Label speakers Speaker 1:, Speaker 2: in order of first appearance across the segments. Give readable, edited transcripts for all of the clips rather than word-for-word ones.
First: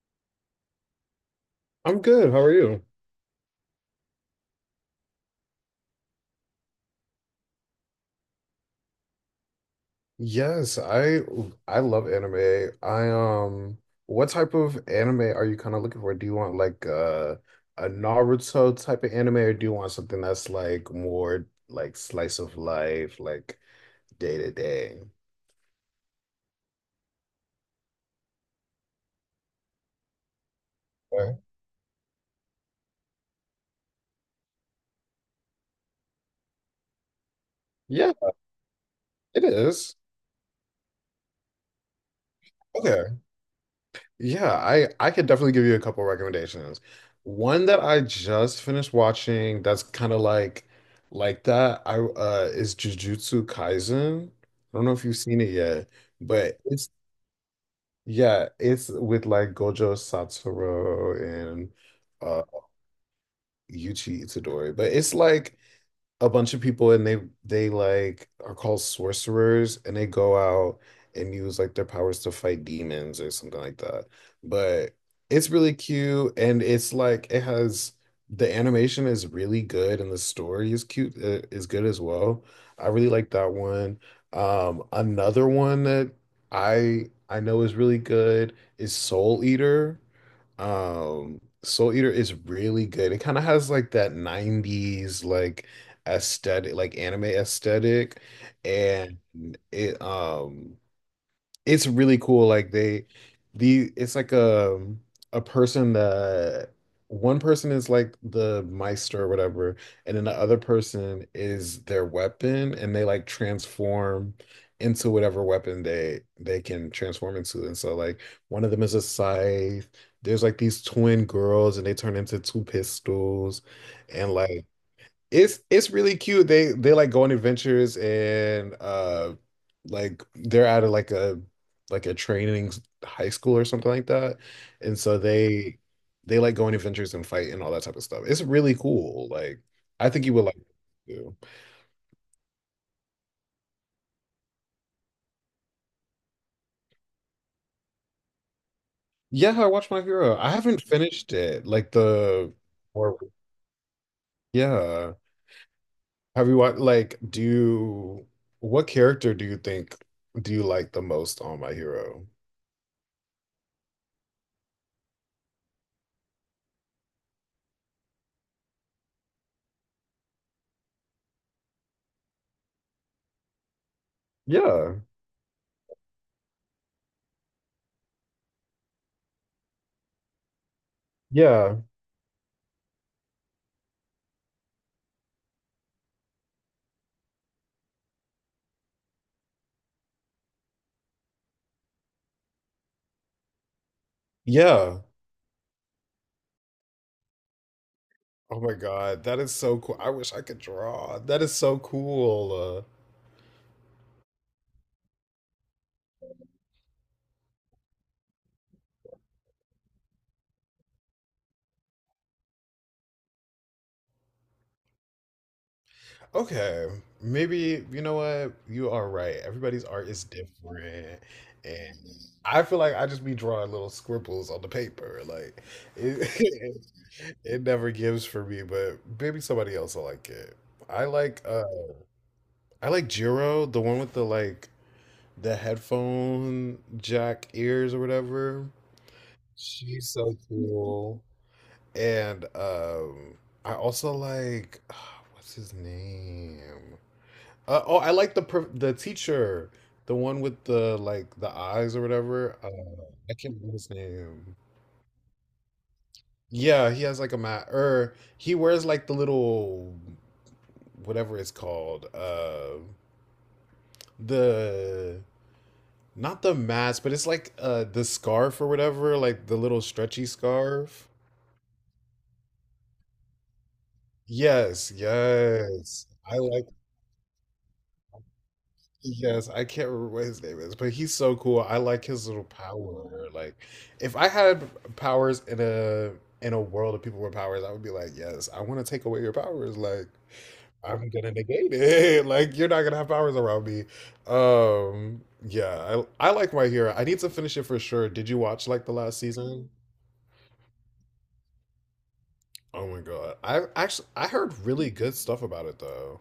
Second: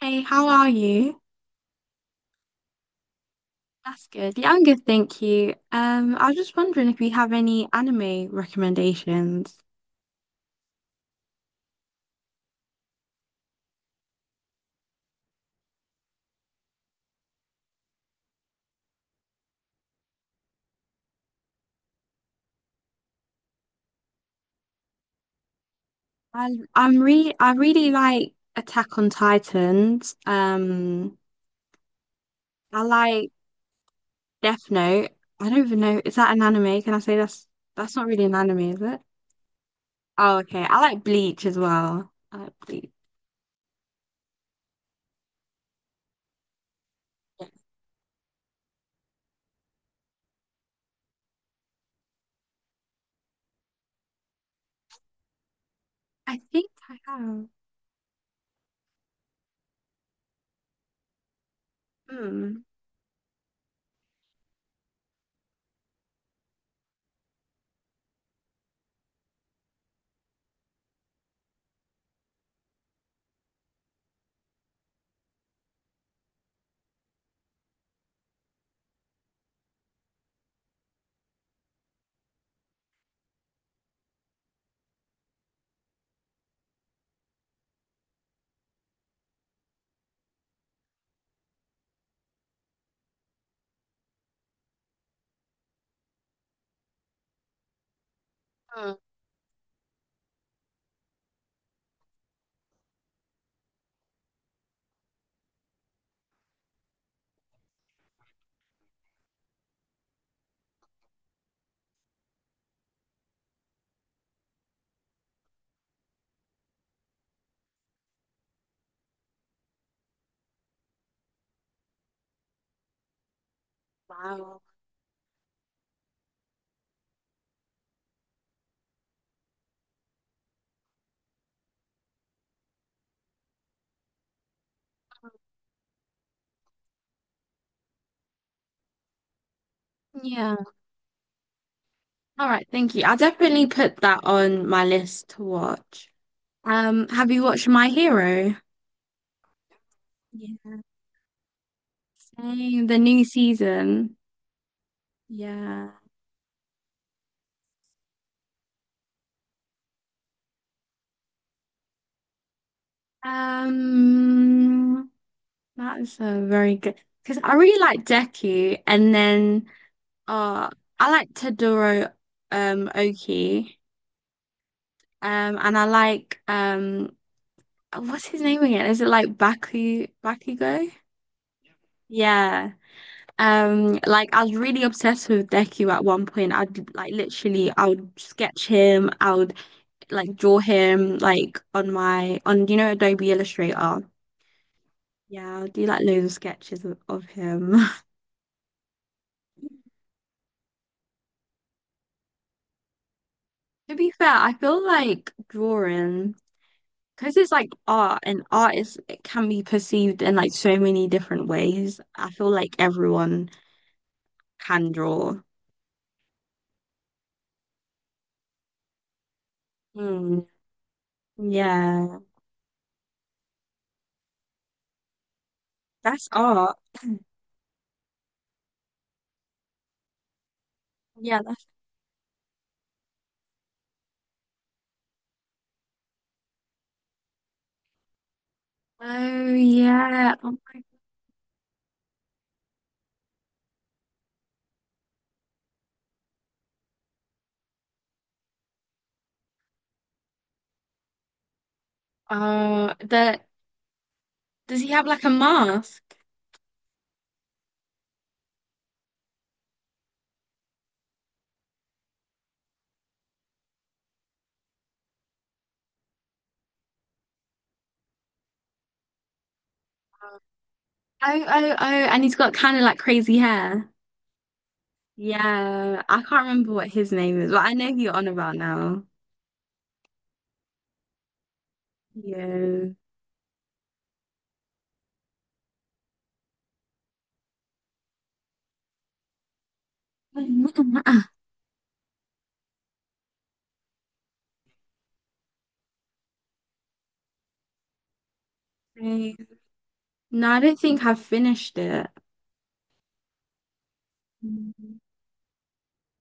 Speaker 1: Hey, how are you?
Speaker 2: I'm good. How are you?
Speaker 1: That's good. Yeah, I'm good, thank you. I was just wondering if you have any anime recommendations.
Speaker 2: Yes, I love anime. I what type of anime are you kind of looking for? Do you want like a Naruto type of anime, or do you want something that's like more like slice of life, like day to day?
Speaker 1: I I really like Attack on Titans.
Speaker 2: Okay.
Speaker 1: I like Death Note. I don't even know, is that an anime? Can I say that's not
Speaker 2: Yeah,
Speaker 1: really an anime, is it?
Speaker 2: it is.
Speaker 1: Oh, okay. I like Bleach as well. I like Bleach.
Speaker 2: Yeah, I could definitely give you a couple recommendations. One that I just finished watching that's kind of like that I is Jujutsu Kaisen. I don't know if you've seen it yet,
Speaker 1: I
Speaker 2: but
Speaker 1: think
Speaker 2: it's
Speaker 1: I have.
Speaker 2: yeah, it's with like Gojo Satoru and uh
Speaker 1: Hmm.
Speaker 2: Yuji Itadori. But it's like a bunch of people and they like are called sorcerers, and they go out and use like their powers to fight demons or something like that. But it's really cute, and it's like it has the animation is really good and the story is cute is good as well. I really like that one. Another one that I know is really good is Soul Eater. Soul Eater is really good. It kind of has like that 90s like aesthetic, like anime aesthetic,
Speaker 1: Hmm.
Speaker 2: and it um it's really cool. Like they the it's like a person that one person is like the Meister or whatever, and then the other person is their weapon, and they like transform into whatever weapon they can transform into. And so like one of them is a scythe. There's like these twin girls and they turn into two pistols, and
Speaker 1: Wow.
Speaker 2: like it's really cute. They like go on adventures, and like they're out of like a training high school or something like that. And so they like go on adventures and fight and all that type of stuff. It's really cool. Like I think you would like
Speaker 1: Yeah.
Speaker 2: it too.
Speaker 1: All right, thank you. I'll definitely put that on my list to watch. Have you watched My Hero?
Speaker 2: Yeah, I watched My Hero. I
Speaker 1: Yes.
Speaker 2: haven't finished it. Like the
Speaker 1: Same, the
Speaker 2: or
Speaker 1: new season.
Speaker 2: yeah.
Speaker 1: Yeah.
Speaker 2: Have you watched like do you, what character do you think do you like the most on My Hero?
Speaker 1: Um, that's a very good Because I really like Deku, and then uh, I like Todoroki, Oki,
Speaker 2: Yeah.
Speaker 1: and I like what's his name again? Is it like Bakugo?
Speaker 2: Yeah.
Speaker 1: Yeah. Like I was really obsessed with Deku at one point. I'd like literally, I would sketch him. I would like draw him like on my on you know Adobe Illustrator.
Speaker 2: Yeah.
Speaker 1: Yeah, I'll do like loads of sketches of him.
Speaker 2: Oh my god, that is so cool. I wish I could draw. That is so cool.
Speaker 1: To be fair, I feel like drawing because it's like art and art is it can be perceived in like so many different ways. I feel like everyone can draw.
Speaker 2: Okay, maybe you know what? You are right. Everybody's art is
Speaker 1: Hmm.
Speaker 2: different. And
Speaker 1: Yeah,
Speaker 2: I feel like I just be drawing little scribbles on the paper. Like
Speaker 1: that's art.
Speaker 2: it, it never gives for me, but maybe somebody else will like it. I
Speaker 1: Yeah,
Speaker 2: like uh
Speaker 1: that's
Speaker 2: I like Jiro, the one with the like the headphone jack ears or whatever.
Speaker 1: oh
Speaker 2: She's
Speaker 1: yeah.
Speaker 2: so
Speaker 1: Oh,
Speaker 2: cool. And I also like oh, what's his name? Oh, I like the the teacher, the one with the like the eyes or whatever. I
Speaker 1: the
Speaker 2: can't remember his name.
Speaker 1: Does he have like a mask?
Speaker 2: Yeah, he has like a mat, or he wears like the little whatever it's called. The not the mask, but it's like the scarf or whatever, like the little stretchy scarf.
Speaker 1: Oh oh oh, and he's got kind of like crazy hair.
Speaker 2: Yes,
Speaker 1: Yeah,
Speaker 2: yes.
Speaker 1: I
Speaker 2: I
Speaker 1: can't
Speaker 2: like
Speaker 1: remember what his name is, but I know who you're on about now.
Speaker 2: Yes, I can't remember what his name is, but he's so cool. I like his little
Speaker 1: Yeah.
Speaker 2: power. Like, if I had powers in a world of people with powers, I would be like, yes, I want to take away your powers. Like, I'm gonna negate it. Like, you're not gonna have powers around me. Yeah, I like My Hero. I need to finish it for sure. Did you watch like the last
Speaker 1: Right.
Speaker 2: season?
Speaker 1: No, I don't think I've finished it.
Speaker 2: Oh my God. I actually I heard really
Speaker 1: Mhm.
Speaker 2: good stuff about it though.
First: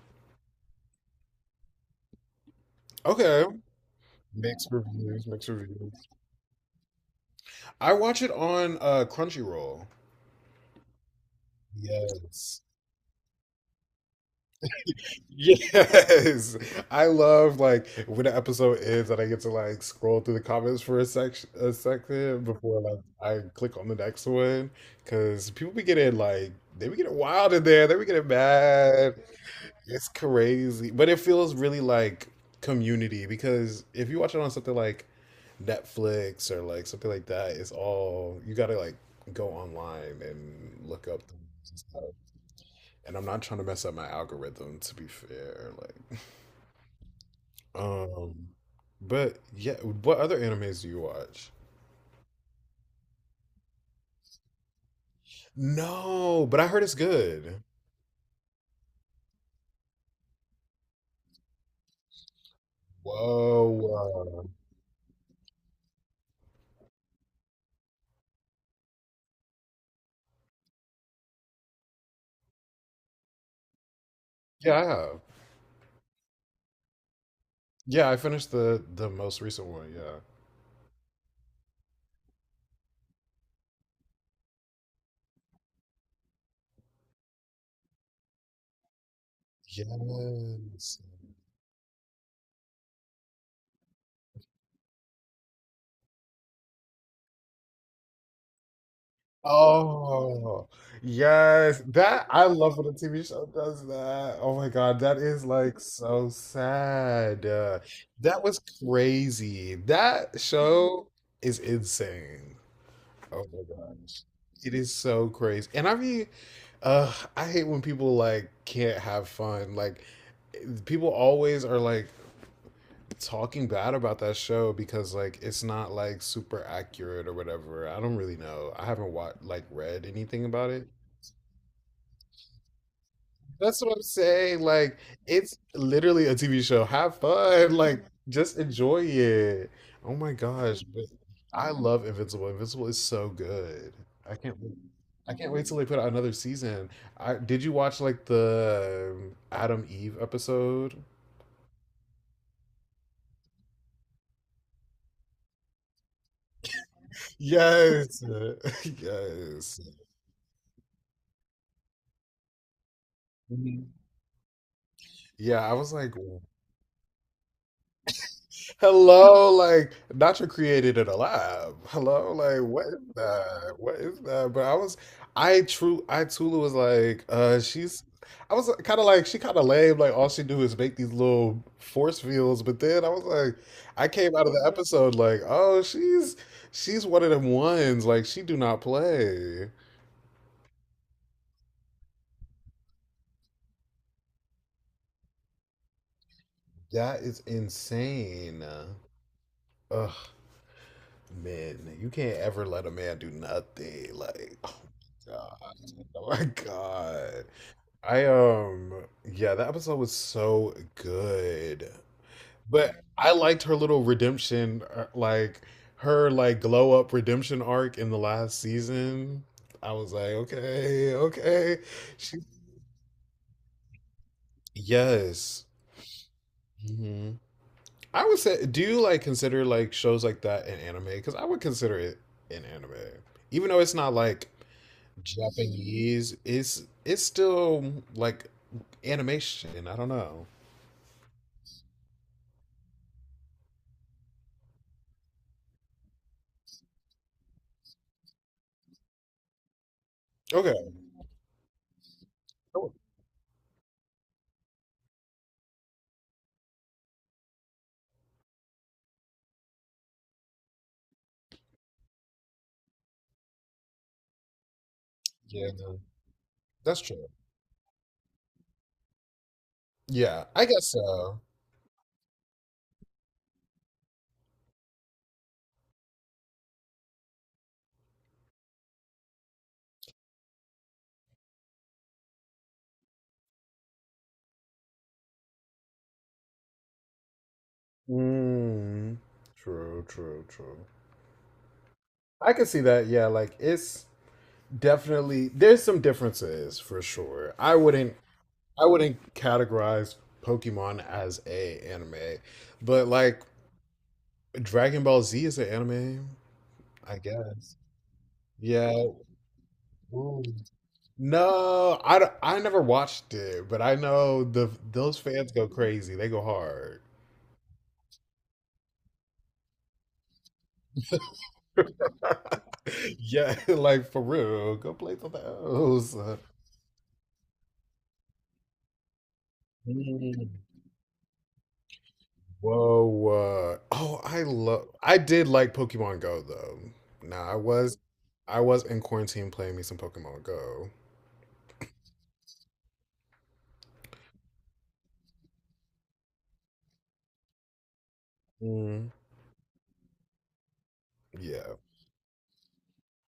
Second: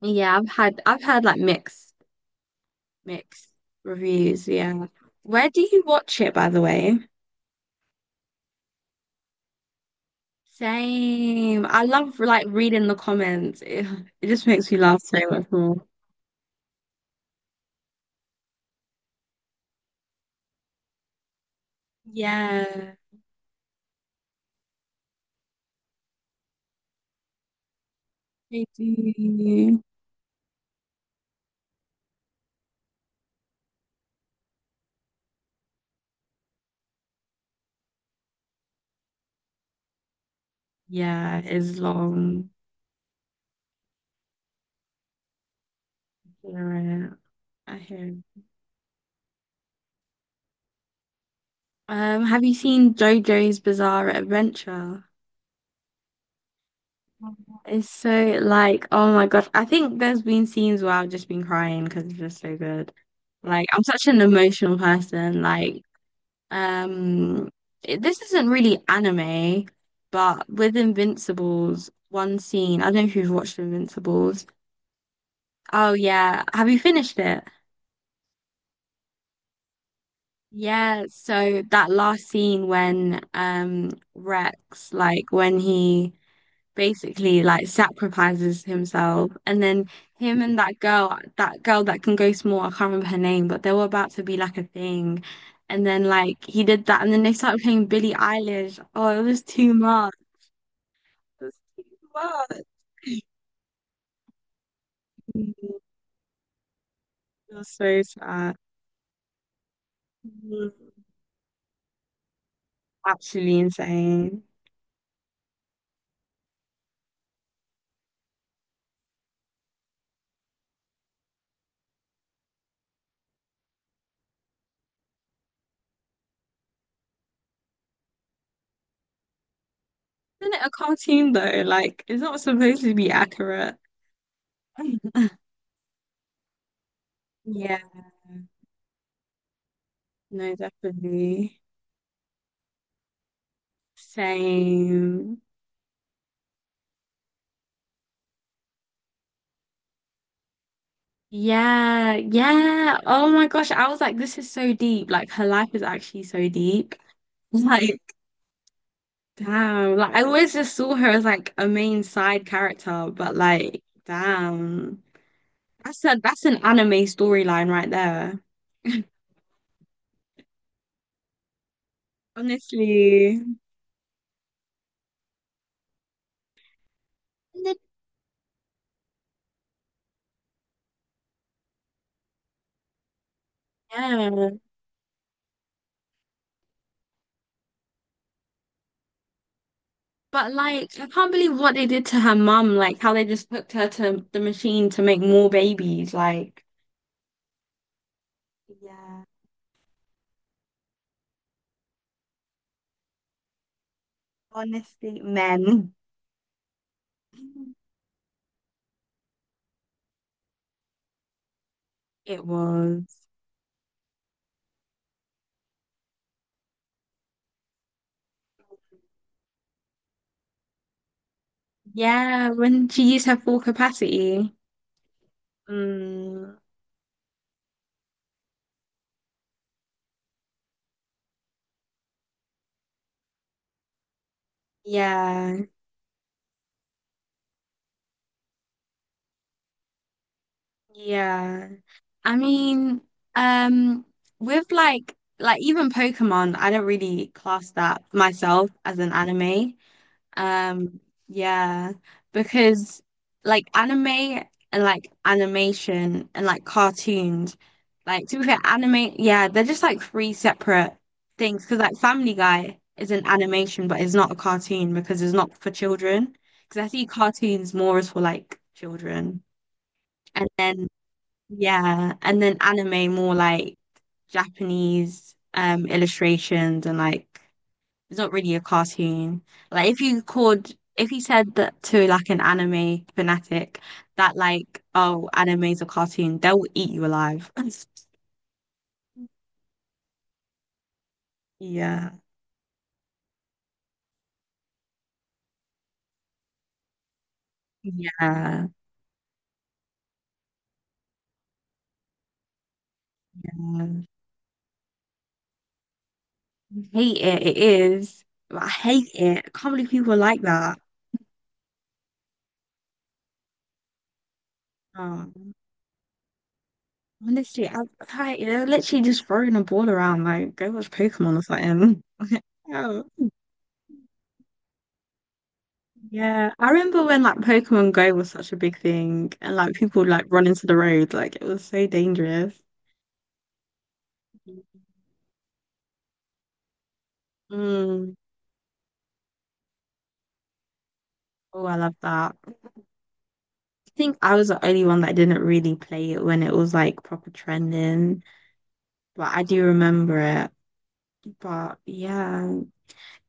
Speaker 1: Yeah, I've had like mixed
Speaker 2: Okay.
Speaker 1: mixed reviews,
Speaker 2: Mixed
Speaker 1: yeah.
Speaker 2: reviews, mixed
Speaker 1: Where do you
Speaker 2: reviews.
Speaker 1: watch it, by the way?
Speaker 2: I watch it on Crunchyroll.
Speaker 1: Same. I love like
Speaker 2: Yes.
Speaker 1: reading the comments. It just makes me laugh so much more.
Speaker 2: Yes. I love like when the episode ends and I get to like scroll through the comments for a second before
Speaker 1: Yeah,
Speaker 2: like I click on the next one, because people be getting like they be getting wild in there, they be getting
Speaker 1: I
Speaker 2: mad.
Speaker 1: do.
Speaker 2: It's crazy. But it feels really like community, because if you watch it on something like Netflix or like something like that, it's all you gotta like go online and look up the
Speaker 1: Yeah, it's long.
Speaker 2: and I'm not trying to mess up my algorithm, to be fair. Like,
Speaker 1: Yeah, I hear
Speaker 2: um, but yeah, what other animes do you watch?
Speaker 1: Have you seen JoJo's Bizarre Adventure?
Speaker 2: No, but I heard it's good.
Speaker 1: It's so like, oh my gosh. I think there's been scenes where I've just been crying because it's just so good. Like, I'm such an
Speaker 2: Whoa,
Speaker 1: emotional person. Like, um, it- this isn't really anime, but with Invincibles, one scene, I don't know if you've watched Invincibles.
Speaker 2: yeah, I have.
Speaker 1: Oh yeah. Have you finished it?
Speaker 2: Yeah, I finished the most recent one. Yeah.
Speaker 1: Yeah, so that last scene when Rex, like when he basically like sacrifices himself and then him and
Speaker 2: Yes.
Speaker 1: that girl that can go small, I can't remember her name, but they were about to be like a thing and then like he did that and then they started playing Billie Eilish, oh it was too much,
Speaker 2: Oh,
Speaker 1: it was
Speaker 2: yes.
Speaker 1: too
Speaker 2: That I
Speaker 1: much.
Speaker 2: love when a TV show does that. Oh my God, that is
Speaker 1: Mm,
Speaker 2: like so sad.
Speaker 1: it was so
Speaker 2: That
Speaker 1: sad.
Speaker 2: was crazy. That
Speaker 1: Mm,
Speaker 2: show is insane. Oh
Speaker 1: absolutely
Speaker 2: my gosh.
Speaker 1: insane.
Speaker 2: It is so crazy. And I mean, I hate when people like can't have fun. Like eh, people always are like talking bad about that show because like it's not like super accurate or whatever. I don't really know. I haven't watched like read anything
Speaker 1: Isn't it a
Speaker 2: about it.
Speaker 1: cartoon though? Like it's not supposed to be accurate.
Speaker 2: That's what I'm saying. Like, it's literally a TV show. Have fun.
Speaker 1: Yeah.
Speaker 2: Like, just enjoy it. Oh my
Speaker 1: No,
Speaker 2: gosh. But
Speaker 1: definitely.
Speaker 2: I love Invincible. Invincible is so good. I can't wait. I
Speaker 1: Same.
Speaker 2: can't wait till they put out another season. I did you watch like the Adam Eve episode?
Speaker 1: Yeah, yeah. Oh my gosh, I was like, this is so deep. Like her life is actually so deep. Like,
Speaker 2: Yes. Yes.
Speaker 1: damn. Like I always just saw her as like a main side character, but like,
Speaker 2: Mhm.
Speaker 1: damn.
Speaker 2: Yeah, I was
Speaker 1: That's
Speaker 2: like,
Speaker 1: a that's an anime storyline right there.
Speaker 2: Hello, like Nacho created it alive. Hello, like what is
Speaker 1: Honestly.
Speaker 2: that? What is that? But I was, I true, I Tula was like,
Speaker 1: And then-
Speaker 2: she's, I was kind of like, she kind of lame. Like all she do is make these little force fields. But then I was like, I came out
Speaker 1: Yeah.
Speaker 2: of the episode like, oh, she's one of them ones. Like she do not play.
Speaker 1: But like I can't believe what they did to her mum, like how they just hooked her to the machine to make more babies. Like,
Speaker 2: That is insane.
Speaker 1: yeah.
Speaker 2: Ugh. Men, you can't ever let a man do nothing. Like, oh
Speaker 1: Honestly,
Speaker 2: my
Speaker 1: men.
Speaker 2: god, oh my god. I yeah, that episode was so good.
Speaker 1: It
Speaker 2: But
Speaker 1: was.
Speaker 2: I liked her little redemption, like her like glow up redemption arc in the last season. I was like, okay, okay. She,
Speaker 1: Yeah, when she used her full capacity.
Speaker 2: yes.
Speaker 1: Mm,
Speaker 2: hmm I would say, do you like consider like shows like that in anime? Because I would consider it in anime, even though it's not like
Speaker 1: yeah,
Speaker 2: Japanese is it's still like animation. I don't know.
Speaker 1: yeah. I mean, um, with like even Pokemon, I don't really class that myself as an anime.
Speaker 2: Okay.
Speaker 1: Um, yeah,
Speaker 2: Oh,
Speaker 1: because like anime and like animation and like cartoons, like to be fair, anime, yeah, they're just like three separate things. Because like Family Guy is an animation, but it's not a cartoon because it's not for
Speaker 2: Yeah, no,
Speaker 1: children. Because I
Speaker 2: that's
Speaker 1: see
Speaker 2: true.
Speaker 1: cartoons more as for like children,
Speaker 2: Yeah,
Speaker 1: and
Speaker 2: I
Speaker 1: then
Speaker 2: guess so.
Speaker 1: yeah, and then anime more like Japanese illustrations and like. It's not really a cartoon. Like if you said that to like an anime fanatic that like, oh, anime's a cartoon, they'll eat you alive.
Speaker 2: Mm, true, true, true.
Speaker 1: Yeah.
Speaker 2: I can see that. Yeah, like it's definitely there's some differences for sure.
Speaker 1: Yeah.
Speaker 2: I wouldn't categorize Pokemon as a anime, but like
Speaker 1: Yeah.
Speaker 2: Dragon Ball Z is an anime,
Speaker 1: Hate
Speaker 2: I
Speaker 1: it. It
Speaker 2: guess.
Speaker 1: is. I
Speaker 2: Yeah.
Speaker 1: hate it. I can't believe people are like
Speaker 2: Ooh.
Speaker 1: that.
Speaker 2: No, I, I never watched it, but I know the those fans
Speaker 1: Um,
Speaker 2: go crazy. They go hard.
Speaker 1: honestly, they're literally just throwing a ball around like go watch Pokemon or something. Yeah.
Speaker 2: Yeah, like for real. Go play for those.
Speaker 1: Yeah, I remember when like Pokemon Go was such a big thing and like people would, like run
Speaker 2: Mm.
Speaker 1: into the road, like it was so dangerous.
Speaker 2: Whoa. Oh, I love I did like Pokemon Go though. Nah,
Speaker 1: Mm.
Speaker 2: I was in quarantine playing me some Pokemon Go.
Speaker 1: Oh, I love that. I think I was the only one that didn't really play it when it was like proper trending,
Speaker 2: Mm.
Speaker 1: but I do remember it.
Speaker 2: Yeah.
Speaker 1: But yeah,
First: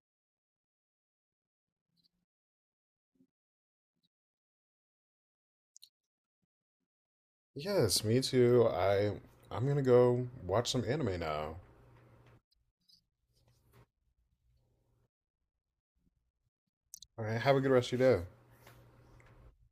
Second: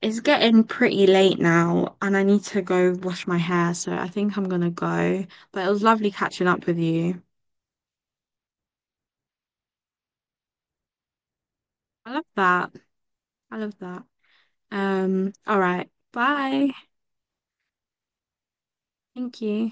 Speaker 1: it's getting pretty late now and I need to go wash my hair, so I think I'm gonna go. But it was lovely catching up with you.
Speaker 2: Yes, me too. I'm gonna go watch some anime now.
Speaker 1: I love that. I love that. All right. Bye.
Speaker 2: All right, have a good rest of your day.
Speaker 1: Thank you.